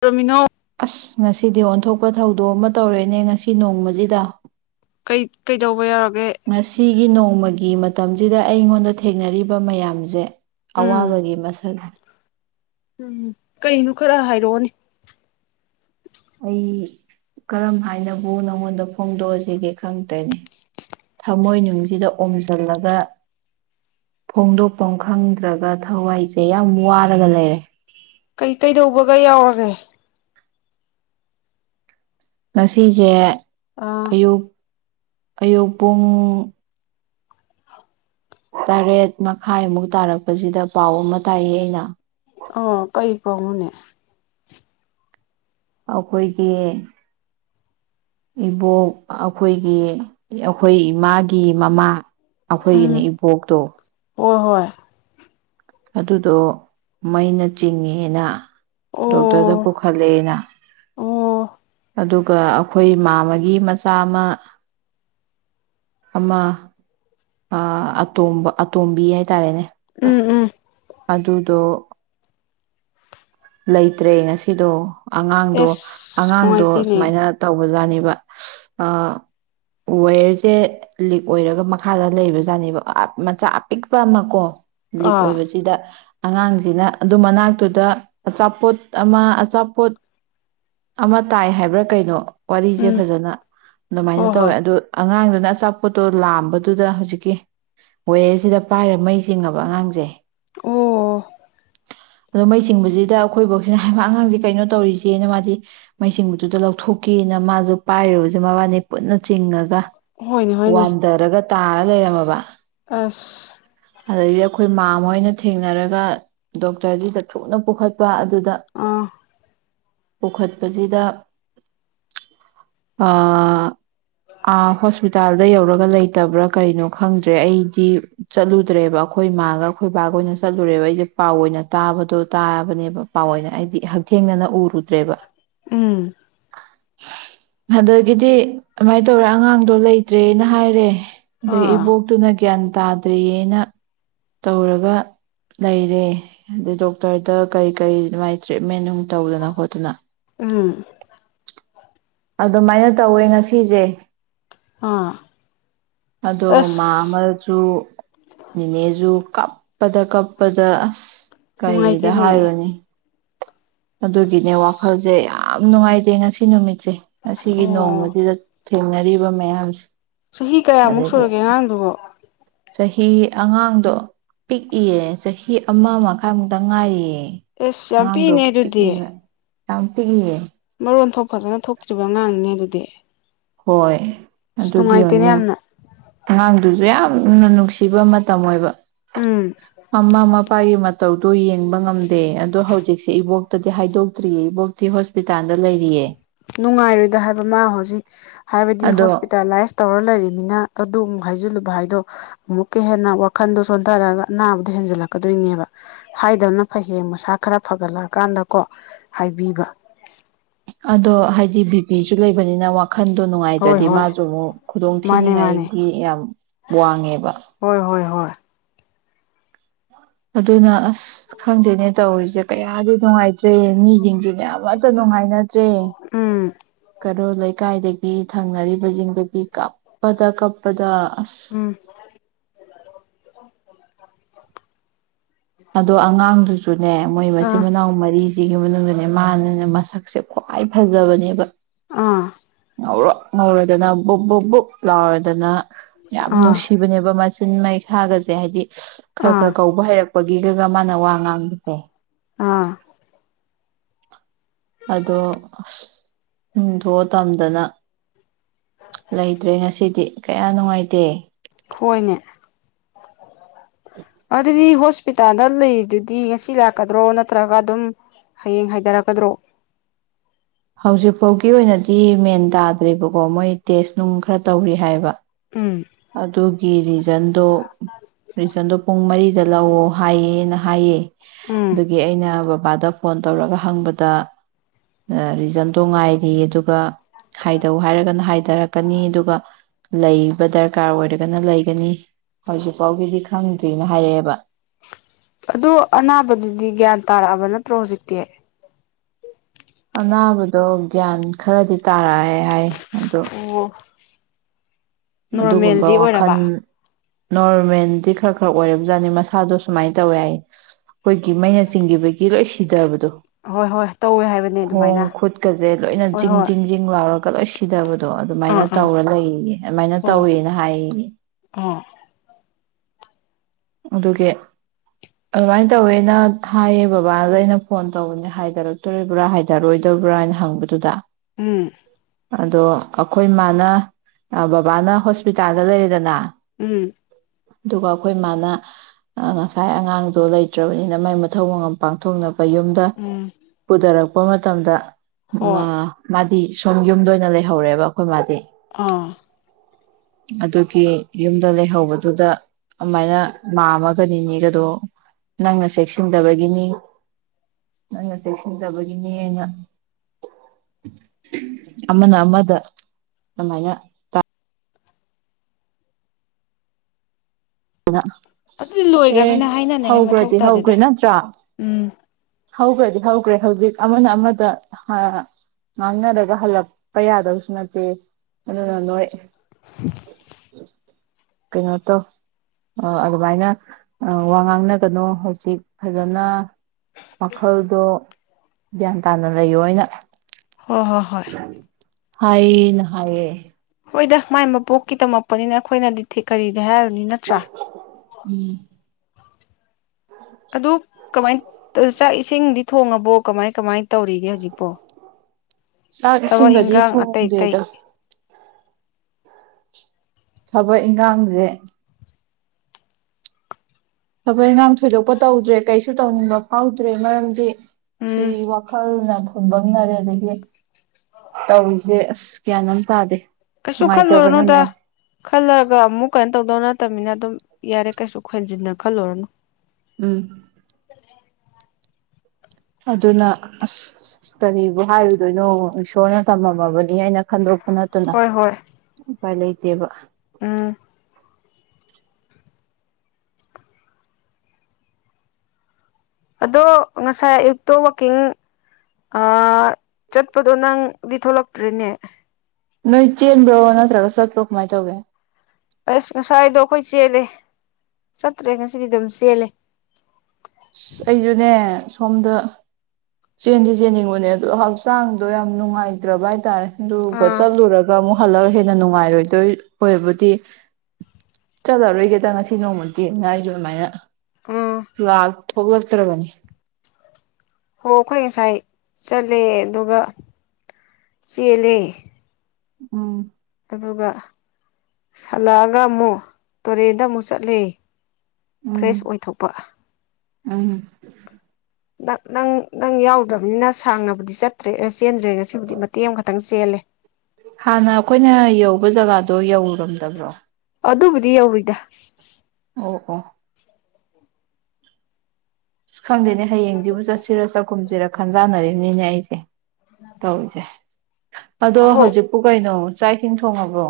ꯔꯃꯤꯅꯣ ꯉꯁꯤꯗꯤ ꯑꯣꯟꯊꯣꯛꯄ ꯊꯧꯗꯣꯛ ꯑꯃ ꯇꯧꯔꯦꯅꯦ ꯉꯁꯤ ꯅꯣꯡꯃꯁꯤꯗ ꯀꯩ ꯀꯩꯗꯧꯕ ꯌꯥꯔꯒꯦ ꯍꯤ ꯃꯇꯝꯁꯤꯗ ꯑꯩꯉꯣꯟꯗ ꯊꯦꯡꯅꯔꯤꯕ ꯃꯌꯥꯝꯁꯦ ꯎꯝ ꯑꯋꯥꯕꯒꯤ ꯃꯁꯛ ꯎꯝ ꯀꯩꯅꯣ ꯈꯔ ꯍꯥꯏꯔꯛꯑꯣꯅꯦ ꯑꯩ ꯀꯔꯝ ꯍꯥꯏꯅꯕꯨ ꯅꯪꯉꯣꯟꯗ ꯐꯣꯡꯗꯣꯛꯑꯁꯤꯒꯦ ꯈꯪꯗ꯭ꯔꯣꯏꯅꯦ ꯊꯃꯣꯏꯅꯨꯡꯁꯤꯗ ꯑꯣꯝꯁꯤꯜꯂꯒ ꯐꯣꯡꯗꯣꯛꯐꯝ ꯈꯪꯗ꯭ꯔꯒ ꯊꯋꯥꯏꯁꯦ ꯌꯥꯝ ꯋꯥꯔꯒ ꯂꯩꯔꯦ ꯀꯩ ꯀꯩꯗꯧꯕꯒ ꯌꯥꯎꯔꯒꯦ ꯉꯁꯤꯁꯦ ꯑꯥ ꯑꯌꯨꯛ ꯑꯌꯨꯛ ꯄꯨꯡ ꯇꯔꯦꯠ ꯃꯈꯥꯏꯃꯨꯛ ꯇꯥꯔꯛꯄꯁꯤꯗ ꯄꯥꯎ ꯑꯃ ꯇꯥꯛꯌꯦ ꯑꯩꯅ ꯑꯣ ꯀꯩ ꯄꯥꯎꯅꫭꯅꯦ ꯑꯩꯈꯣꯏꯒꯤ ꯏꯕꯣꯛ ꯑꯩꯈꯣꯏꯒꯤ ꯑꯩꯈꯣꯏ ꯏꯃꯥꯒꯤ ꯃꯃꯥ ꯎꯝ ꯑꯩꯈꯣꯏꯒꯤꯅꯦ ꯏꯕꯣꯛꯇꯣ ꯍꯣꯏ ꯍꯣꯏ ꯑꯗꯨꯗꯣ ꯃꯩꯅ ꯆꯤꯡꯉꯦꯅ ꯗꯣꯛꯇꯔꯗ ꯑꯣ ꯄꯨꯈꯠꯂꯛꯑꯦꯅ ꯑꯣ ꯑꯗꯨꯒ ꯑꯩꯈꯣꯏ ꯃꯥꯃꯒꯤ ꯃꯆꯥ ꯑꯃ ꯑꯃ ꯑꯇꯣꯝꯕ ꯑꯇꯣꯝꯕꯤ ꯍꯥꯏꯇꯥꯔꯦꯅꯦ ꯎꯝ ꯎꯝ ꯑꯗꯨꯗꯣ ꯂꯩꯇ꯭ꯔꯦ ꯉꯁꯤꯗꯣ ꯑꯉꯥꯡꯗꯣ ꯑꯦꯁ ꯑꯉꯥꯡꯗꯣ ꯅꯨꯡꯉꯥꯏꯇꯦꯅꯦ ꯁꯨꯃꯥꯏꯅ ꯇꯧꯕ ꯇꯧꯕꯖꯥꯅꯦꯕ ꯋꯦꯌꯔꯁꯦ ꯂꯤꯛ ꯑꯣꯏꯔꯒ ꯃꯈꯥꯗ ꯂꯩꯕꯖꯥꯠꯅꯦꯕ ꯃꯆꯥ ꯑꯄꯤꯛꯄ ꯑꯃ ꯀꯣ ꯂꯤꯛ ꯑꯥ ꯑꯣꯏꯕꯖꯤꯗ ꯑꯉꯥꯡꯁꯤꯅ ꯑꯗꯨ ꯃꯅꯥꯛꯇꯨꯗ ꯑꯆꯥꯄꯣꯠ ꯑꯃ ꯑꯆꯥꯄꯣꯠ ꯑꯃ ꯇꯥꯏ ꯍꯥꯏꯕ꯭ꯔꯥ ꯀꯩꯅꯣ ꯋꯥꯔꯤꯁꯦ ꯎꯝ ꯐꯖꯅ ꯑꯗꯨꯃꯥꯏꯅ ꯍꯣꯏ ꯍꯣꯏ ꯇꯧꯋꯦ ꯑꯗꯨ ꯑꯉꯥꯡꯗꯨ ꯑꯗꯨꯅ ꯑꯆꯥꯄꯣꯠꯇꯣ ꯂꯝꯕꯗꯨꯗ ꯍꯧꯖꯤꯛꯀꯤ ꯋꯦꯌꯔꯁꯤꯗ ꯄꯥꯏꯔ ꯃꯩ ꯆꯤꯡꯉꯕ ꯑꯉꯥꯡꯁꯦ ꯑꯣ ꯑꯗꯣ ꯃꯩ ꯆꯤꯡꯕꯁꯤ ꯁꯤꯗ ꯑꯩꯈꯣꯏ ꯕꫭꯛꯁꯤꯅ ꯍꯩꯃꯥ ꯑꯉꯥꯡꯁꯦ ꯀꯩꯅꯣ ꯇꯧꯔꯤꯁꯦꯅ ꯃꯥꯗꯤ ꯃꯩꯖꯤꯡꯕꯗꯨꯗ ꯂꯧꯊꯣꯛꯀꯦꯅ ꯃꯥꯁꯨ ꯄꯥꯏꯔꯨꯕꯁꯦ ꯃꯕꯥꯅꯤ ꯄꯨꯟꯅ ꯆꯤꯡꯉꯒ ꯍꯣꯏꯅꯦ ꯍꯣꯏꯅꯦ ꯋꯥꯟꯗꯔꯒ ꯇꯥꯔ ꯂꯩꯔꯝꯃꯕ ꯑꯁ ꯑꯗꯩꯗꯤ ꯑꯩꯈꯣꯏ ꯃꯥꯝꯃꯥ ꯍꫭꯏꯅ ꯊꯦꯡꯅꯔꯒ ꯗꯣꯛꯇꯔꯗꯨꯗ ꯊꯨꯅ ꯄꯨꯈꯠ ꯄ ꯑꯗꯨꯗ ꯑꯥ ꯄꯨꯈꯠꯄꯁꯤꯗ ꯑ ꯑ ꯍꯣꯁꯄꯤꯇꯥꯜꯗ ꯌꯧꯔꯒ ꯂꯩꯇꯕ꯭ꯔꯥ ꯀꯅꯣ ꯈꯪꯗ꯭ꯔꯦ ꯑꯩꯗꯤ ꯆꯠꯂꯨꯗ꯭ꯔꯦꯕ ꯑꯩꯈꯣꯏ ꯏꯃꯥꯒ ꯑꯩꯈꯣꯏ ꯕꯥꯒ ꯑꯣꯏꯅ ꯆꯠꯂꯨꯔꯦꯕ ꯑꯩꯁꯦ ꯄꯥꯎ ꯑꯣꯏꯅ ꯇꯥꯕꯗꯣ ꯇꯥꯕꯅꯦꯕ ꯄꯥꯎ ꯑꯣꯏꯅ ꯑꯩꯗꯤ ꯊꯦꯡꯅ ꯂꯛꯎ ꯗ꯭ꯔꯦꯕ ꯎꯝ ꯑꯗꯒꯤꯗꯤ ꯑꯗꯨꯃꯥꯏꯅ ꯇꯧꯔ ꯑꯉꯥꯡꯗꯣ ꯂꯩꯇ꯭ꯔꯦꯅ ꯍꯥꯏꯔꯦ ꯑꯗꯩ ꯑꯥ ꯏꯕꯣꯛꯇꯨꯅ ꯒꯥꯌꯟꯇꯗ꯭ꯔꯦꯅ ꯇꯧꯔꯒ ꯂꯩꯔꯦ ꯑꯗꯩ ꯗꯣꯛꯇꯔꯗ ꯀꯔꯤ ꯀꯔꯤ ꯑꯗꯨꯃꯥꯏ ꯇ꯭ꯔꯤꯠꯃꯦꯟ ꯅꯨꯡ ꯇꯧꯗꯅ ꯈꯣꯠꯇꯅ ꯎꯝ ꯑꯗꯨꯃꯥꯏꯅ ꯇꯧꯋꯦ ꯉꯁꯤꯁꯦ ꯑ ꯑꯗꯣ ꯃꯥ ꯑꯃꯁꯨ ꯅꯦꯅꯦꯁꯨ ꯀꯞ ꯀ ꯄꯗ ꯀꯞꯄꯗ ꯀꯩꯗ ꯅꯨꯡꯉꯥꯏꯇꯦꯅꯦ ꯑꯁ ꯍꯥꯏꯔꯨꯅꯤ ꯑꯗꯨꯒꯤꯅꯦ ꯋꯥꯈꯜꯁꯦ ꯌꯥꯝ ꯅꯨꯡꯉꯥꯏꯇꯦ ꯉꯁꯤ ꯅꯨꯃꯤꯠꯁꯦ ꯑꯁꯤꯒꯤ ꯑꯣ ꯅꯣꯡꯃꯗꯨꯗ ꯊꯦꯡꯅꯔꯤꯕ ꯃꯌꯥꯝꯁꯦ ꯆꯍꯤ ꯀꯌꯥꯃꯨꯛ ꯑꯗꯒꯤ ꯁꯨꯔꯒꯦ ꯑꯉꯥꯡꯗꯨꯕꯣ ꯆꯍꯤ ꯑꯉꯥꯡꯗꯣ ꯄꯤꯛꯏꯌꯦ ꯆꯍꯤ ꯑꯃ ꯃꯈꯥꯏꯃꯨꯛꯇ ꯉꯥꯏꯔꯤꯌꯦ ꯑꯦꯁ ꯌꯥꯝ ꯑꯉꯥꯡꯗꯣ ꯄꯤꯛꯏꯅꯦ ꯑꯗꯨꯗꯤ ꯄꯤꯛꯏꯕ ꯌꯥꯝ ꯄꯤꯛ ꯏꯌꯦ ꯃꯔꯣꯟ ꯊꯣꯛ ꯐꯖꯅ ꯊꯣꯛꯇ꯭ꯔꯤꯕ ꯑꯉꯥꯡꯅꯦ ꯑꯗꯨꯗꯤ ꯍꯣꯏ ꯑꯁ ꯑꯗꯨꯗꯤ ꯅꯨꯡꯉꯥꯏꯇꯦꯅꯦ ꯌꯦꯡꯉꯨꯅꯦ ꯌꯥꯝꯅ ꯑꯉꯥꯡꯗꯨꯁꯨ ꯌꯥꯝꯅ ꯅꯨꯡꯁꯤꯕ ꯃꯇꯝ ꯑꯣꯏꯕ ꯎꯝ ꯃꯃꯥ ꯃꯥꯄꯥꯒꯤ ꯃꯥ ꯇꯧꯗꯣ ꯌꯦꯡꯕ ꯉꯝꯗꯦ ꯑꯗꯣ ꯍꯧꯖꯤꯛꯁꯦ ꯏꯕꯣꯛꯇꯗꯤ ꯍꯥꯏꯗꯣꯛꯇ꯭ꯔꯤꯌꯦ ꯏꯕꯣꯛꯇꯤ ꯍꯣꯁꯄꯤꯇꯥꯜꯗ ꯂꯩꯔꯤꯌꯦ ꯅꯨꯡꯉꯥꯏꯔꯣꯏꯗ ꯍꯥꯏꯕ ꯃꯥ ꯍꯧꯖꯤꯛ ꯍꯥꯏꯕꯗꯤ ꯑꯗꯣ ꯍꯣꯁꯄꯤꯇꯥꯂꯥꯏꯁ ꯇꯧꯔ ꯂꯩꯅꯤꯅ ꯑꯗꯨ ꯑꯃꯨꯛ ꯍꯥꯏꯖꯤꯜꯂꯨ ꯚꯥꯏꯗꯣ ꯑꯃꯨꯛꯀ ꯍꯦꯟꯅ ꯋꯥꯈꯟꯗꯣ ꯁꯣꯟꯊꯔꯛꯑꯒ ꯑꯅꯥꯕꯗꯣ ꯍꯦꯟꯖꯜꯂꯛꯀꯗꯣꯏꯅꯦꯕ ꯍꯥꯏꯗꯕꯅ ꯐꯌꯦꯡ ꯃꯁꯥ ꯈꯔ ꯐꯒꯠꯂꯛꯑꯀꯥꯟꯗꯀꯣ ꯍꯥꯏꯕꯤꯕ ꯑꯗꯣ ꯍꯥꯏꯗꯤ ꯕꯤ ꯄꯤꯁꯨ ꯂꯩꯕꯅꯤꯅ ꯋꯥꯈꯟꯗꯣ ꯍꯣꯏ ꯅꯨꯡꯉꯥꯏꯗ꯭ꯔꯗꯤ ꯍꯣꯏ ꯃꯥꯁꯨ ꯑꯃꯨꯛ ꯈꯨꯗꯣꯡ ꯃꯥꯅꯦ ꯃꯥꯅꯦ ꯊꯤꯅꯤꯡꯉꯥꯏꯒꯤ ꯌꯥꯝ ꯋꯥꯡꯉꯦꯕ ꯍꯣꯏ ꯍꯣꯏ ꯍꯣꯏ ꯑꯗꯨꯅ ꯑꯁ ꯈꯪꯗꯦꯅꯦ ꯇꯧꯔꯤꯁꯦ ꯀꯌꯥꯗꯤ ꯅꯨꯡꯉꯥꯏꯇ꯭ꯔꯦ ꯃꯤꯁꯤꯡꯁ ꯃꯌꯥꯝ ꯑꯃꯇ ꯅꯨꯡꯉꯥꯏꯅꯗ꯭ꯔꯦ ꯎꯝ ꯑꯗꯣ ꯂꯩꯀꯥꯏꯗꯒꯤ ꯊꯪꯅꯔꯤꯕꯁꯤꯡꯗꯒꯤ ꯀꯞꯄꯗ ꯀꯥꯞꯄꯗ ꯎꯝ ꯑꯗꯣ ꯑꯉꯥꯡꯗꯨꯁꯨ ꯇꯨꯅꯦ ꯃꯣꯏ ꯃꯆꯤꯟ ꯑꯥ ꯃꯅꯥꯎ ꯃꯔꯤ ꯁꯤꯒꯤ ꯃꯅꯨꯡꯗꯅꯦ ꯃꯥꯅꯅꯦ ꯃꯁꯛꯁꯦ ꯈ꯭ꯋꯥꯏ ꯐꯖꯕꯅꯦꯕ ꯑꯥ ꯉꯧꯔꯣ ꯉꯧꯔꯗꯅ ꯕꯨꯛ ꯕꯨꯛ ꯕꯨꯛ ꯂꯥꯎꯔꯗꯅ ꯌꯥꯝ ꯑꯥ ꯅꯨꯡꯁꯤꯕꯅꯦꯕ ꯃꯥ ꯁꯤꯟ ꯃꯩꯈꯥꯒꯁꯦ ꯍꯥꯏꯗꯤ ꯈꯔ ꯑꯥ ꯈꯔ ꯀꯧꯕ ꯍꯩꯔꯛ ꯂꯄꯒꯤꯒ ꯃꯥꯅ ꯋꯥ ꯉꯥꯡꯕꯁꯦ ꯑꯥ ꯑꯗꯣ ꯑꯁꯨꯝ ꯊꯣꯛꯑꯣ ꯇꯝꯗꯅ ꯂꯩꯗ꯭ꯔꯦ ꯉꯁꯤꯗꯤ ꯀꯌꯥ ꯅꯨꯡꯉꯥꯏꯇꯦ ꯍꯣꯏꯅꯦ ꯑꯗꯨꯗꯤ ꯍ ꯍꯣꯁꯄꯤꯇꯥꯜꯗ ꯂꯩꯗꯨꯗꯤ ꯉꯁꯤ ꯂꯥꯛꯀꯗ꯭ꯔꯣ ꯅꯠꯇ꯭ꯔꯒ ꯑꯗꯨꯝ ꯍꯌꯦꯡ ꯍꯥꯏꯊꯔꯛꯀꯗ꯭ꯔꯣ ꯍꯧꯖꯤꯛꯐꯥꯎꯒꯤ ꯑꯣꯏꯅꯗꯤ ꯃꯦꯟ ꯇꯥꯗ꯭ꯦꯕꯀꯣ ꯃꯣꯏ ꯇꯦꯁ ꯅꯨꯡ ꯈꯔ ꯇꯧꯔꯤ ꯍꯥꯏꯕ ꯎꯝ ꯑꯗꯨꯒꯤ ꯔꯤꯖꯟꯗꯣ ꯔꯤꯖꯟꯗꯣ ꯄꯨꯡ ꯃꯔꯤꯗ ꯂꯧꯋꯣ ꯍꯥꯏꯌꯦꯅ ꯍꯥꯏꯌꯦ ꯎꯝ ꯑꯗꯨꯒꯤ ꯑꯩꯅ ꯕꯕꯥꯗ ꯐꯣꯟ ꯇꯧꯔꯒ ꯍꯪꯕꯗ ꯔꯤꯖꯟꯗꯣ ꯉꯥꯏꯔꯤ ꯑꯗꯨꯒ ꯍꯥꯏꯗꯧ ꯍꯥꯏꯔꯒꯅ ꯍꯥꯏꯊꯔꯛꯀꯅꯤ ꯑꯗꯨꯒ ꯂꯩꯕ ꯗꯔꯀꯥꯔ ꯑꯣꯏꯔꯒꯅ ꯂꯩꯒꯅꯤ ꯍꯧꯖꯤꯛꯐꯥꯎꯒꯤꯗꯤ ꯈꯪꯗ꯭ꯔꯤꯅ ꯍꯥꯏꯔꯛꯑꯦꯕ ꯑꯗꯨ ꯑꯅꯥꯕꯗꯨꯗꯤ ꯒ꯭ꯌꯥꯟ ꯇꯥꯔꯛꯑꯕ ꯅꯠꯇ꯭ꯔꯣ ꯍꯧꯖꯤꯛꯇꯤ ꯑꯅꯥꯕꯗꯣ ꯒ꯭ꯌꯥꯟ ꯈꯔꯗꯤ ꯇꯥꯔꯛꯑꯦ ꯍꯥꯏ ꯑꯗꯣ ꯑꯣ ꯑꯗꯨꯒꯨꯝꯕ ꯅꯣꯔꯃꯦꯜꯗꯤ ꯑꯣꯏꯔꯕ ꯋꯥꯈꯜ ꯅꯣꯔꯃꯦꯜꯗꯤ ꯈꯔ ꯈꯔ ꯑꯣꯏꯔꯕ ꯖꯥꯠꯅꯦ ꯃꯁꯥꯗꯣ ꯁꯨꯃꯥꯏꯅ ꯇꯧꯋꯦ ꯍꯥꯏ ꯑꯩꯈꯣꯏꯒꯤ ꯃꯩꯅ ꯆꯤꯡꯈꯤꯕꯒꯤ ꯂꯣꯏ ꯁꯤꯗꯕꯗꯣ ꯍꯣꯏ ꯍꯣꯏ ꯇꯧꯋꯦ ꯍꯥꯏꯕꯅꯦ ꯑꯗꯨꯃꯥꯏꯅ ꯈꯣꯡ ꯈꯨꯠꯀꯁꯦ ꯂꯣꯏꯅ ꯍꯣꯏ ꯖꯤꯡ ꯍꯣꯏ ꯖꯤꯡ ꯖꯤꯡ ꯂꯥꯎꯔꯒ ꯀ ꯁꯤꯗꯥꯕ ꯑꯗꯣ ꯑꯗꯨꯃꯥꯏꯅ ꯑꯥ ꯑꯥ ꯇꯧꯔ ꯂꯩꯌꯦꯒꯦ ꯑꯗꯨꯃꯥꯏꯅ ꯍꯣꯏ ꯇꯧꯋꯦꯅ ꯍꯥꯏꯌꯦ ꯑꯥ ꯑꯗꯨꯒꯤ ꯑꯗꯨꯃꯥꯏꯅ ꯇꯧꯋꯦꯅ ꯍꯥꯏꯌꯦ ꯕꯕꯥꯗ ꯑꯩꯅ ꯐꯣꯟ ꯇꯧꯕꯅꯦ ꯍꯥꯏꯊꯔꯛꯇꯣꯔꯤꯕ꯭ꯔꯥ ꯍꯥꯏꯊꯔꯣꯏꯗꯕ꯭ꯔꯥ ꯍꯥꯏꯅ ꯍꯪꯕꯗꯨꯗ ꯎꯝ ꯑꯗꯣ ꯑꯩꯈꯣꯏ ꯏꯃꯥꯅ ꯕꯕꯥꯅ ꯍꯣꯁꯄꯤꯇꯥꯜꯗ ꯂꯩꯔꯦꯗꯅ ꯎꯝ ꯑꯗꯨꯒ ꯑꯩꯈꯣꯏ ꯃꯥꯅ ꯉꯁꯥꯏ ꯑꯉꯥꯡꯗꯣ ꯂꯩꯇ꯭ꯔꯕꯅꯤꯅ ꯃꯥꯏ ꯃꯊꯧ ꯃꯉꯝ ꯄꯥꯡꯊꯣꯛꯅꯕ ꯃꯌꯨꯝꯗ ꯎꯝ ꯄꯨꯊꯔꯛꯄ ꯄ ꯃꯇꯝꯗ ꯃꯥ ꯍꯣꯏ ꯃꯥꯗꯤ ꯁꯨꯝ ꯌꯨꯝꯗ ꯑꯣꯏꯅ ꯂꯩꯍꯧꯔꯦꯕ ꯑꯩꯈꯣꯏ ꯃꯥꯗꯤ ꯑꯥ ꯑꯗꯨꯒꯤ ꯌꯨꯝꯗ ꯂꯩꯍꯧꯕꯗꯨꯗ ꯑꯗꯨꯃꯥꯏꯅ ꯃꯥꯝꯃꯒ ꯅꯤꯅꯤꯒꯗꯣ ꯅꯪꯅ ꯆꯦꯛꯁꯤꯟꯗꯕꯒꯤꯅꯤ ꯅꯪꯅ ꯆꯦꯛꯁꯤꯟꯗꯕꯒꯤꯅꯤ ꯑꯦꯅ ꯑꯃꯅ ꯑꯃꯗ ꯑꯗꯨꯃꯥꯏꯅ ꯑꯗꯨꯗꯤ ꯑꯦ ꯂꯣꯏꯈ꯭ꯔꯕꯅꯤꯅ ꯍꯥꯏꯅꯅꯤꯡꯉꯥꯏ ꯃꯊꯧ ꯍꯧꯈ꯭ꯔꯗꯤ ꯍꯧꯈ꯭ꯔꯦ ꯇꯥꯗꯦꯗ ꯅꯠꯇ꯭ꯔꯥ ꯎꯝ ꯍꯧꯈ꯭ꯔꯗꯤ ꯍꯧꯈ꯭ꯔꯦ ꯍꯧꯖꯤꯛ ꯑꯃꯅ ꯑꯃꯗ ꯉꯥꯡꯅꯔꯒ ꯍꯜꯂꯛꯄ ꯌꯥꯗꯕꯁꯨ ꯅꯠꯇꯦ ꯑꯗꯨꯅ ꯅꯣꯏ ꯀꯩꯅꯣ ꯇꯧ ꯑꯗꯨꯃꯥꯏꯅ ꯋꯥ ꯉꯥꯡꯅꯒꯅꯨ ꯍꯧꯖꯤꯛ ꯐꯖꯅ ꯋꯥꯈꯜꯗꯣ ꯒ꯭ꯌꯥꯟ ꯇꯥꯅ ꯂꯩꯌꯣꯅ ꯍꯣ ꯍꯣ ꯍꯣꯏ ꯍꯥꯏ ꯅ ꯍꯥꯏꯌꯦ ꯍꯣꯏꯗ ꯃꯥꯏ ꯃꯄꯣꯛꯀꯤ ꯇꯝꯃꯛꯄꯅꯤꯅ ꯑꯩꯈꯣꯏꯅꯗꯤꯤ ꯀꯔꯤ ꯍꯦꯔꯅꯤꯅꯠꯇ꯭ꯔꯥ ꯎꯝ ꯑꯗꯨ ꯀꯃꯥꯏꯅ ꯆꯥꯛ ꯏꯁꯤꯡꯗꯤ ꯊꯣꯡꯉꯕꯣ ꯀꯃꯥꯏ ꯀꯃꯥꯏ ꯇꯧꯔꯤꯒꯦ ꯍꯧꯖꯤꯛꯄꯣ ꯆꯥꯛ ꯊꯕꯛ ꯏꯁꯤꯡꯒꯗꯤ ꯏꯟꯈꯥꯡ ꯑꯇꯩ ꯑꯇꯩ ꯊꯣꯡꯗ꯭ꯔꯦꯗ ꯊꯕꯛ ꯏꯟꯈꯥꯡꯁꯦ ꯊꯕꯛ ꯏꯪꯈꯥꯡ ꯊꯣꯏꯗꯣꯛꯄ ꯇꯧꯗ꯭ꯔꯦ ꯀꯩꯁꯨ ꯇꯧꯅꯤꯡꯕ ꯐꯥꯎꯗ꯭ꯔꯦ ꯃꯔꯝꯗꯤ ꯁꯤ ꯎꯝ ꯋꯥꯈꯜ ꯅ ꯈꯟꯕꯅꯔꯦ ꯑꯗꯒꯤ ꯇꯧꯔꯤꯁꯦ ꯑꯁ ꯒ꯭ꯌꯥꯟꯣꯝ ꯇꯥꯗꯦ ꯀꯩꯁꯨ ꯈꯜꯂꯨꯔꯅꯨꯗ ꯅꯨꯡꯉꯥꯏꯇꯕꯅꯅꯦ ꯈꯜꯂꯒ ꯑꯃꯨꯛ ꯀꯩꯅꯣ ꯇꯧꯗꯧꯅ ꯐꯠꯇꯅꯤꯅ ꯑꯗꯨꯝ ꯌꯥꯔꯦ ꯀꯩꯁꯨ ꯈꯟꯖꯤꯟꯅ ꯈꯜꯂꯨꯔꯅꯨ ꯎꯝ ꯑꯗꯨꯅ ꯑꯁ ꯀꯔꯤꯕꯨ ꯍꯥꯏꯔꯨꯗꯣꯏꯅꯣ ꯏꯁꯣꯔꯅ ꯇꯝꯃꯝꯃꯕꯅꯤ ꯍꯥꯏꯅ ꯈꯟꯗꯣꯛ ꯑꯠꯇꯂ ꯍꯣꯏ ꯍꯣꯏ ꯐ ꯂꯩ ꯂꯩꯇꯦꯕ ꯎꯝ ꯑꯗꯣ ꯉꯁꯥꯏ ꯑꯌꯨꯛꯇꯣ ꯋꯥꯛꯀꯤꯡ ꯆꯠꯄꯗꯣ ꯅꯪ ꯄ ꯊꯣꯛꯂꯛꯇ꯭ꯔꯔꯤꯅꯦ ꯅꯣꯏ ꯆꯦꯟꯕ꯭ꯔꯣ ꯅꯠꯇ꯭ꯔꯒ ꯆꯠꯄ꯭ꯔꯣ ꯀꯃꯥꯏꯅ ꯇꯧꯒꯦ ꯑꯁ ꯉꯁꯥꯏꯗꯣ ꯑꯩꯈꯣꯏ ꯆꯦꯜꯂꯦ ꯆꯠꯇ꯭ꯔꯦ ꯉꯁꯤꯗꯤ ꯑꯗꯨꯝ ꯆꯦꯜꯂꯦ ꯑꯁ ꯑꯩꯁꯨꯅꯦ ꯁꯣꯝꯗ ꯆꯦꯟꯗꯤ ꯆꯦꯟꯅꯤꯡꯕꯅꯦ ꯑꯗꯣ ꯍꯛꯆꯥꯡꯗꯣ ꯌꯥꯝ ꯅꯨꯡꯉꯥꯏꯇ꯭ꯔꯕ ꯍꯥꯏꯇꯥꯔꯦ ꯑꯗꯨꯒ ꯑꯥ ꯆꯠꯂꯨꯔꯒ ꯑꯃꯨꯛ ꯍꯜꯂꯒ ꯍꯦꯟꯅ ꯅꯨꯡꯉꯥꯏꯔꯣꯏꯗꯣꯏ ꯑꯣꯏꯕꯨꯗꯤ ꯆꯠꯂꯔꯣꯏꯒꯦꯗ ꯉꯁꯤ ꯅꯣꯡꯃꯗꯤ ꯉꯥꯏꯁꯨ ꯑꯗꯨꯃꯥꯏꯅ ꯎꯝ ꯂ ꯍꯂ ꯇꯔꯒꯅꯤ ꯑꯣ ꯑꯩꯈꯣꯏ ꯉꯁꯥꯏ ꯆꯠꯂꯦ ꯑꯗꯨꯒ ꯆꯦꯜꯂꯦ ꯎꯝ ꯑꯗꯨꯒ ꯁꯥꯜꯂꯛꯑꯒ ꯑꯃꯨꯛ ꯇꯨꯔꯦꯟꯗ ꯑꯃꯨꯛ ꯆꯠꯂꯦ ꯐ꯭ꯔꯦꯁ ꯎꯝ ꯑꯣꯏꯊꯣꯛꯄ ꯎꯝ ꯅꯪ ꯅꯪ ꯅꯪ ꯌꯥꯎꯗ꯭ꯔꯕꯅꯤꯅ ꯁꯥꯡꯅꯕꯨꯗꯤ ꯆꯠꯇ꯭ꯔꯦ ꯑꯁ ꯆꯦꯟꯗ꯭ꯔꯦ ꯉꯁꯤꯕꯨꯗꯤ ꯃꯇꯦꯛ ꯑꯃꯈꯛꯇꯪ ꯇꯂꯦ ꯍꯥꯟꯅ ꯑꯩꯈꯣꯏꯅ ꯌꯧꯕ ꯖꯒꯥꯗꯣ ꯌꯧꯔꯔꯝꯗꯕ꯭ꯔꯣ ꯑꯗꯨꯕꯨꯗꯤ ꯌꯧꯔꯤꯗ ꯑꯣ ꯑꯣ ꯁ ꯈꯪꯗꯦꯅꯦ ꯍꯌꯦꯡꯁꯤꯕꯨ ꯆꯠꯁꯤꯔ ꯆꯥꯛꯈꯨꯝꯁꯤꯔꯛ ꯈꯟꯖꯥꯟꯅꯔꯤꯕꯅꯤꯅꯦ ꯑꯩꯁꯦ ꯇꯧꯁꯦ ꯑꯗꯣ ꯍꯣ ꯍꯧꯖꯤꯛꯄꯨ ꯀꯩꯅꯣ ꯆꯥꯏ ꯏꯊꯁꯤꯡ ꯊꯣꯡꯉꯕ꯭ꯔꯣ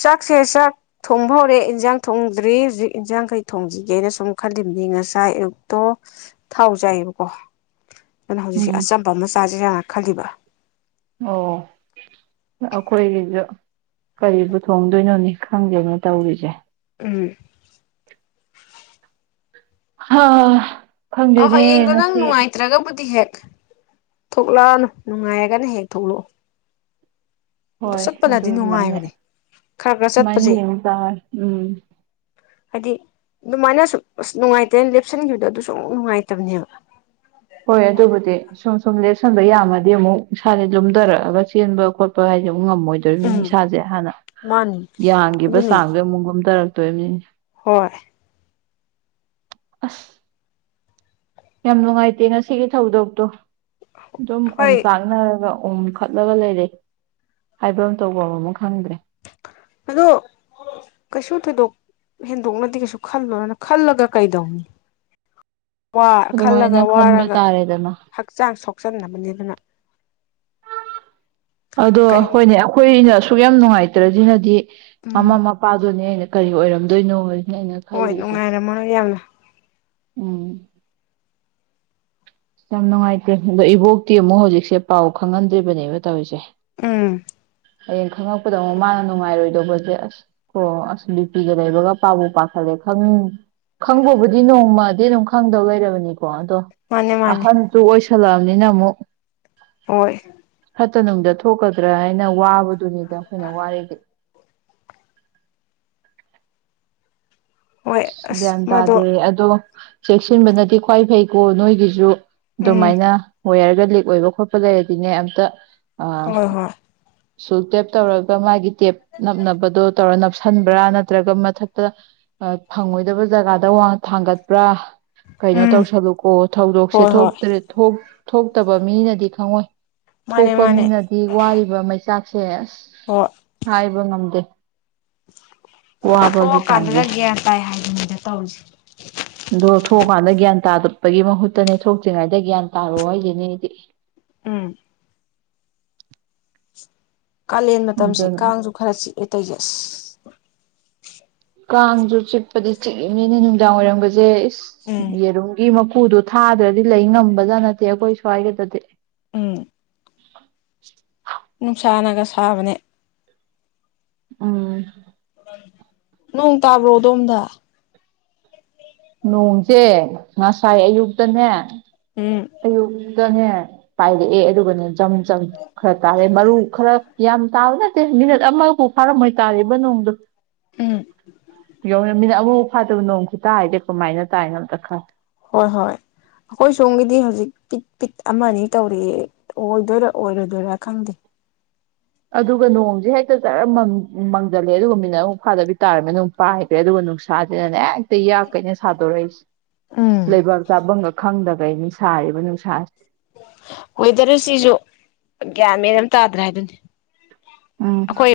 ꯆꯥꯛꯁꯦ ꯆꯥꯛ ꯊꯣꯡꯕ ꯍꯧꯔꯦ ꯏꯟꯁꯥꯡ ꯊꯣꯡꯗ꯭ꯔꯤ ꯍꯧꯖꯤꯛ ꯏꯟꯖꯥꯡꯈꯩ ꯊꯣꯡꯁꯤꯒꯦꯅ ꯁꯨꯝ ꯈꯜꯂꯤꯕꯅꯤ ꯉꯁꯥꯏ ꯑꯌꯨꯛꯇꯣ ꯊꯥꯎ ꯆꯥꯏꯑꯕꯀꯣ ꯑꯗꯨꯅ ꯍꯧꯖꯤꯛꯁꯦ ꯎꯝ ꯑꯆꯝꯕ ꯃꯆꯥꯁꯤꯦ ꯌꯥꯝ ꯈꯜꯂꯤꯕ ꯑꯣ ꯑꯩꯈꯣꯏꯒꯤꯁꯨ ꯀꯔꯤꯕꯨ ꯊꯣꯡꯗꯣꯏꯅꯣꯅꯤ ꯈꯪꯒꯦꯅ ꯇꯧꯔꯤꯁꯦ ꯎꯝ ꯍꯥ ꯑ ꯍꯣꯏ ꯈꯪꯗꯦꯅꯦ ꯌꯦꯡꯣ ꯅꯪ ꯉꯁꯤ ꯅꯨꯅꯨꯡꯋꯥꯥꯏꯇ꯭ꯔꯒꯕꯨꯗꯤ ꯍꯦ ꯊꯣꯛꯂꯛꯑꯅꯨ ꯅꯨꯡꯉꯥꯏꯔꯒꯅ ꯍꯦꯛ ꯊꯣꯛꯂꯛꯑꯣ ꯍꯣꯏ ꯑꯗꯨ ꯆꯠꯄꯅꯗꯤ ꯑꯗꯨꯃꯥꯏꯅ ꯅꯨꯡꯉꯥꯏꯕꯅꯦ ꯈꯔ ꯈꯔ ꯑꯗꯨꯃꯥꯏꯅ ꯆꯠꯄꯁꯦ ꯌꯦꯡꯖꯥ ꯎꯝ ꯍꯥꯏꯗꯤ ꯑꯗꯨꯃꯥꯏꯅꯁꯨ ꯑꯁ ꯅꯨꯡꯉꯥꯏꯇꯦꯅ ꯂꯦꯞꯁꯟꯈꯤꯕꯗꯣ ꯑꯗꯨ ꯁꯨꯝ ꯅꯨꯡꯉꯥꯏꯇꯕꯅꯦꯕ ꯍꯣꯏ ꯑꯗꯨꯕꯨꯗꯤ ꯁꯨꯝ ꯁꯨꯝ ꯂꯦꯛꯁꯟꯕ ꯌꯥꯃꯗꯤ ꯑꯃꯨꯛ ꯏꯁꯥꯥꯁꯦ ꯂꯨꯝꯊꯔꯛꯑꯒ ꯆꯦꯟꯕ ꯈꯣꯠꯄ ꯍꯥꯏꯗꯤ ꯑꯃꯨꯛ ꯉꯝꯃꯣꯏꯗꯣꯔꯤꯕꯅꯤ ꯎꯝ ꯏꯁꯥꯁꯦ ꯍꯥꯟꯅ ꯃꯥꯅꯤ ꯌꯥꯡꯈꯤꯕ ꯑꯗꯨꯅꯤ ꯆꯥꯡꯗꯣ ꯑꯃꯨꯛ ꯀꯨꯝꯊꯔꯛ ꯇꯃꯤ ꯍꯣꯏ ꯑ ꯌꯥꯝ ꯅꯨꯡꯉꯥꯏꯇꯦ ꯉꯁꯤꯒꯤ ꯊꯧꯗꯣꯛꯇꯣ ꯑꯗꯨꯝ ꯑꯣꯝ ꯍꯣꯏ ꯆꯥꯛꯅꯔꯒ ꯎꯝ ꯐꯠꯂꯒ ꯂꯩꯔꯦ ꯍꯥꯏꯕ ꯑꯃ ꯇꯧꯕ ꯑꯃꯃ ꯈꯪꯗ꯭ꯔꯦ ꯑꯗꯣ ꯀꯩꯁꯨ ꯊꯣꯏꯗꯣꯛ ꯍꯦꯟꯗꯣꯛꯅꯗꯤ ꯀꯩꯁꯨ ꯈꯜꯂꯅ ꯈꯜꯂꯒ ꯀꯩꯗꯧꯅꯤ ꯑꯗꯨꯃꯥꯏꯅ ꯈꯜꯂꯒ ꯈꯟꯕ ꯋꯥꯔꯒ ꯇꯥꯔꯦꯗꯅ ꯍꯛꯆꯥꯡ ꯁꯣꯛꯆꯟꯅꯕꯅꯤ ꯑꯗꯨꯅ ꯑꯗꯣ ꯀꯔꯤꯝ ꯍꯣꯏꯅꯦ ꯑꯩꯈꯣꯏꯅ ꯁꯨꯛ ꯌꯥꯝ ꯅꯨꯡꯉꯥꯏꯇ꯭ꯔꯗꯤꯅꯗꯤ ꯎꯝ ꯑꯃꯃꯄꯥ ꯑ ꯑꯗꯨꯅꯦ ꯌꯦ ꯀꯔꯤ ꯑꯣꯏꯔꯝꯗꯣꯏꯅꯣ ꯑꯩꯅ ꯍꯣꯏ ꯈꯜꯂꯤꯁꯦ ꯅꯨꯡꯉꯥꯏꯔꯃꯅꯣ ꯌꯥꯝꯂ ꯎꯝ ꯌꯥꯝ ꯅꯨꯡꯉꯥꯏꯇꯦ ꯑꯗꯣ ꯏꯕꯣꯛꯇꯤ ꯑꯃꯨꯛ ꯍꯧꯖꯤꯛꯁꯦ ꯄꯥꯎ ꯈꯪꯍꯟꯗ꯭ꯔꯤꯕꯅꯦꯕ ꯇꯧꯔꯤꯁꯦ ꯎꯝ ꯍꯌꯦꯡ ꯈꯉꯛꯄꯗ ꯑꯃꯨꯛ ꯃꯥꯅ ꯅꯨꯡꯉꯥꯏꯔꯣꯏ ꯧꯕꯁꯦ ꯑꯁ ꯀ ꯑꯁ ꯅꯨꯄꯤꯒ ꯂꯩꯕꯒ ꯄꯥꯕꯨ ꯄꯥꯈꯠꯂꯦ ꯈꯪ ꯈꯪꯕꯕꯨꯗꯤ ꯅꯣꯡꯃ ꯑꯗꯨ ꯑꯗꯨꯝ ꯈꯪꯗꯧ ꯂꯩꯔꯕꯅꯤꯀ ꯀꯗꯣ ꯃꯥꯅꯦ ꯃꯥꯅꯦ ꯑꯍꯟ ꯇ ꯑꯣꯏ ꯆꯂꯑꯅꯤꯅ ꯑꯃꯨꯛ ꯍꯣꯏ ꯐꯠꯇ ꯅꯨꯡꯗ ꯊꯣꯛꯀꯗ꯭ꯔꯥ ꯍꯥꯏꯅ ꯋꯥꯕ ꯑꯗꯨꯨꯅꯤꯗ ꯑꯩꯈꯣꯏꯅ ꯋꯥꯔꯤꯔꯗꯤ ꯍꯣꯏ ꯑꯁ ꯃꯥꯗꯣ ꯁꯤꯗꯗꯗꯦ ꯑꯗꯣ ꯆꯦꯛꯁꯤꯟꯕꯅꯗꯤꯦ ꯈ꯭ꯋꯥꯏ ꯐꯩꯀꯣ ꯅꯣꯏꯒꯤꯁꯨ ꯎꯝ ꯑꯗꯨꯃꯥꯏꯅ ꯋꯌꯔꯒ ꯂꯤꯛ ꯑꯣꯏꯕ ꯈꯣꯠꯄ ꯂꯩꯔꯗꯤꯅꯦ ꯑꯝꯇ ꯑꯥ ꯍꯣꯏ ꯍꯣꯏ ꯁꯨꯜ ꯇꯦꯞ ꯇꯧꯒ ꯃꯥꯒꯤ ꯦꯞ ꯅꯝꯕꯗꯣ ꯇꯧꯔ ꯅꯞꯁꯤꯟꯕ꯭ꯔꯥ ꯅꯠꯇ꯭ꯔꯒ ꯃꯊꯛꯇ ꯐꯪꯉꯣꯏꯗꯕ ꯖꯒꯥꯗ ꯋꯥ ꯊꯥꯡꯒꯠꯄ꯭ꯔꯥ ꯀꯩꯅꯣ ꯎꯝ ꯇꯧꯁꯜꯂꯨꯀꯣ ꯊꯧꯗꯣꯛꯁꯦ ꯍꯣꯏ ꯍꯣꯏ ꯊꯣꯛꯇ꯭ꯔꯦ ꯊꯣꯛ ꯊꯣꯛꯇꯕ ꯃꯤꯅꯗꯤ ꯈꯪꯉꯣꯏ ꯃꯥꯅꯦ ꯊꯣꯛꯄ ꯃꯥꯅꯦ ꯃꯤꯅꯗꯤ ꯋꯥꯔꯤꯕ ꯃꯩꯆꯥꯛ ꯁꯤꯦ ꯍꯣꯏ ꯑ ꯏꯕꯣ ꯅꯝꯗꯦ ꯋꯥꯍꯕꯒꯤ ꯆꯥꯟꯦ ꯊꯣꯛꯑꯀꯥꯟꯗꯒ ꯒ꯭ꯌꯥꯟ ꯇꯥꯏ ꯍꯥꯏꯗꯅꯤꯗ ꯇꯧꯔꯤꯁꯤ ꯑ ꯊꯣꯛꯑꯀꯥꯟꯗ ꯒ꯭ꯌꯥꯟ ꯇꯥꯗꯠꯄꯒꯤ ꯃꯍꯨꯠꯇꯅꯦ ꯊꯣꯛꯇ꯭ꯔꯤꯉꯩꯗ ꯒ꯭ꯌꯥꯟ ꯇꯥꯔꯣꯑꯣ ꯍꯥꯏꯁꯤꯅꯦꯗꯤ ꯎꯝ ꯀꯥꯂꯦꯟ ꯃꯇꯝꯁꯤꯦ ꯑꯗꯨꯅ ꯀꯥꯡꯁꯨ ꯈꯔ ꯆꯤꯛꯑꯦ ꯇꯩꯖꯁ ꯀꯥꯡꯁꯨ ꯆꯤꯛꯄꯗꯤ ꯆꯤꯛꯏꯅꯤꯅ ꯅꯨꯡꯗꯥꯡ ꯋꯥꯏꯔꯝꯝꯕꯁꯦ ꯎꯝ ꯌꯦꯔꯨ ꯃ ꯎꯄꯨꯗꯣ ꯊꯥꯗ꯭ꯔꯗꯤ ꯂꯩ ꯉꯝꯕꯖꯥꯠꯅꯠꯇꯦ ꯑꯩꯈꯣꯏ ꯁ꯭ꯋꯥꯏꯒꯗꯗꯤ ꯎꯝ [unintelligible] ꯅꯨꯡꯁꯥꯅꯒ ꯁꯥꯕꯅꯦ ꯎꯝ ꯅꯣꯡ ꯇꯥꯕ꯭ꯔꯣ ꯑꯗꯣꯝꯗ ꯅꯣꯡꯁꯦ ꯉꯁꯥꯏ ꯑꯌꯨꯛꯇꯅꯦ ꯎꯝ ꯑꯣ ꯅꯦ ꯄꯥꯏꯔꯛꯑꯦ ꯑꯗꯨꯒꯅꯦ ꯆꯝ ꯆꯝ ꯈꯔ ꯇꯥꯔꯦ ꯃꯔꯨ ꯈꯔ ꯌꯥꯝ ꯇꯥꯕꯅꯦ ꯃꯤꯅꯠ ꯑꯃꯐꯥꯎ ꯐꯥꯔꯝꯃꯣꯏ ꯇꯥꯔꯤꯕ ꯅꯣꯡꯗꯣ ꯎꯝ ꯌꯧꯔꯃꯤꯅ ꯑꯃꯨꯛ ꯐꯥꯗꯕ ꯅꯣꯡ ꯇꯨꯠ ꯇꯥꯏꯗꯦ ꯀꯃꯥꯏꯅ ꯇꯥꯏꯅ ꯑꯝꯇ ꯈꯟꯂꯨ ꯍꯣꯏ ꯍꯣꯏ ꯑꯩꯈꯣꯏ ꯁꯣꯝꯒꯤꯗꯤ ꯍꯧꯖꯤꯛ ꯄꯤꯠ ꯄꯤꯠ ꯑꯃ ꯑꯅꯤ ꯇꯧꯔꯤꯛꯦ ꯑꯣꯏꯗꯣꯏꯔꯥ ꯑꯣꯏꯔꯣꯏꯗꯣꯏꯔꯥ ꯈꯪꯗꯦ ꯑꯗꯨꯒ ꯅꯣꯡꯁꯦ ꯍꯦꯛꯇ ꯆꯔ ꯃꯪꯖꯜꯂꯦ ꯑꯗꯨꯒ ꯃꯤꯅ ꯑꯃꯨꯛ ꯐꯥꯗꯕꯤ ꯇꯥꯔꯅꯤꯅ ꯅꯅꯨꯡ ꯄꯥꯏꯒ꯭ꯔꯦ ꯑꯗꯨꯒ ꯅꯨꯡꯁꯥꯁꯤꯅꯅꯦ ꯍꯦꯛꯇ ꯌꯥꯛ ꯀꯩꯅ ꯁꯥꯗꯣꯔꯛꯏꯁꯦ ꯎꯝ ꯂꯩꯕꯥꯛ ꯆꯥꯐꯝꯒ ꯈꯪꯗꯕ ꯀꯩ ꯅꯨꯡꯁꯥꯔꯤꯕ ꯅꯨꯡꯁꯥꯁꯤ ꯋꯦꯗꯔꯁꯤꯁꯨ ꯒ꯭ꯌꯥꯟ ꯃꯦꯟ ꯑꯃ ꯇꯥꯗ꯭ꯔꯦ ꯍꯥꯏꯗꯨꯅꯦ ꯎꯝ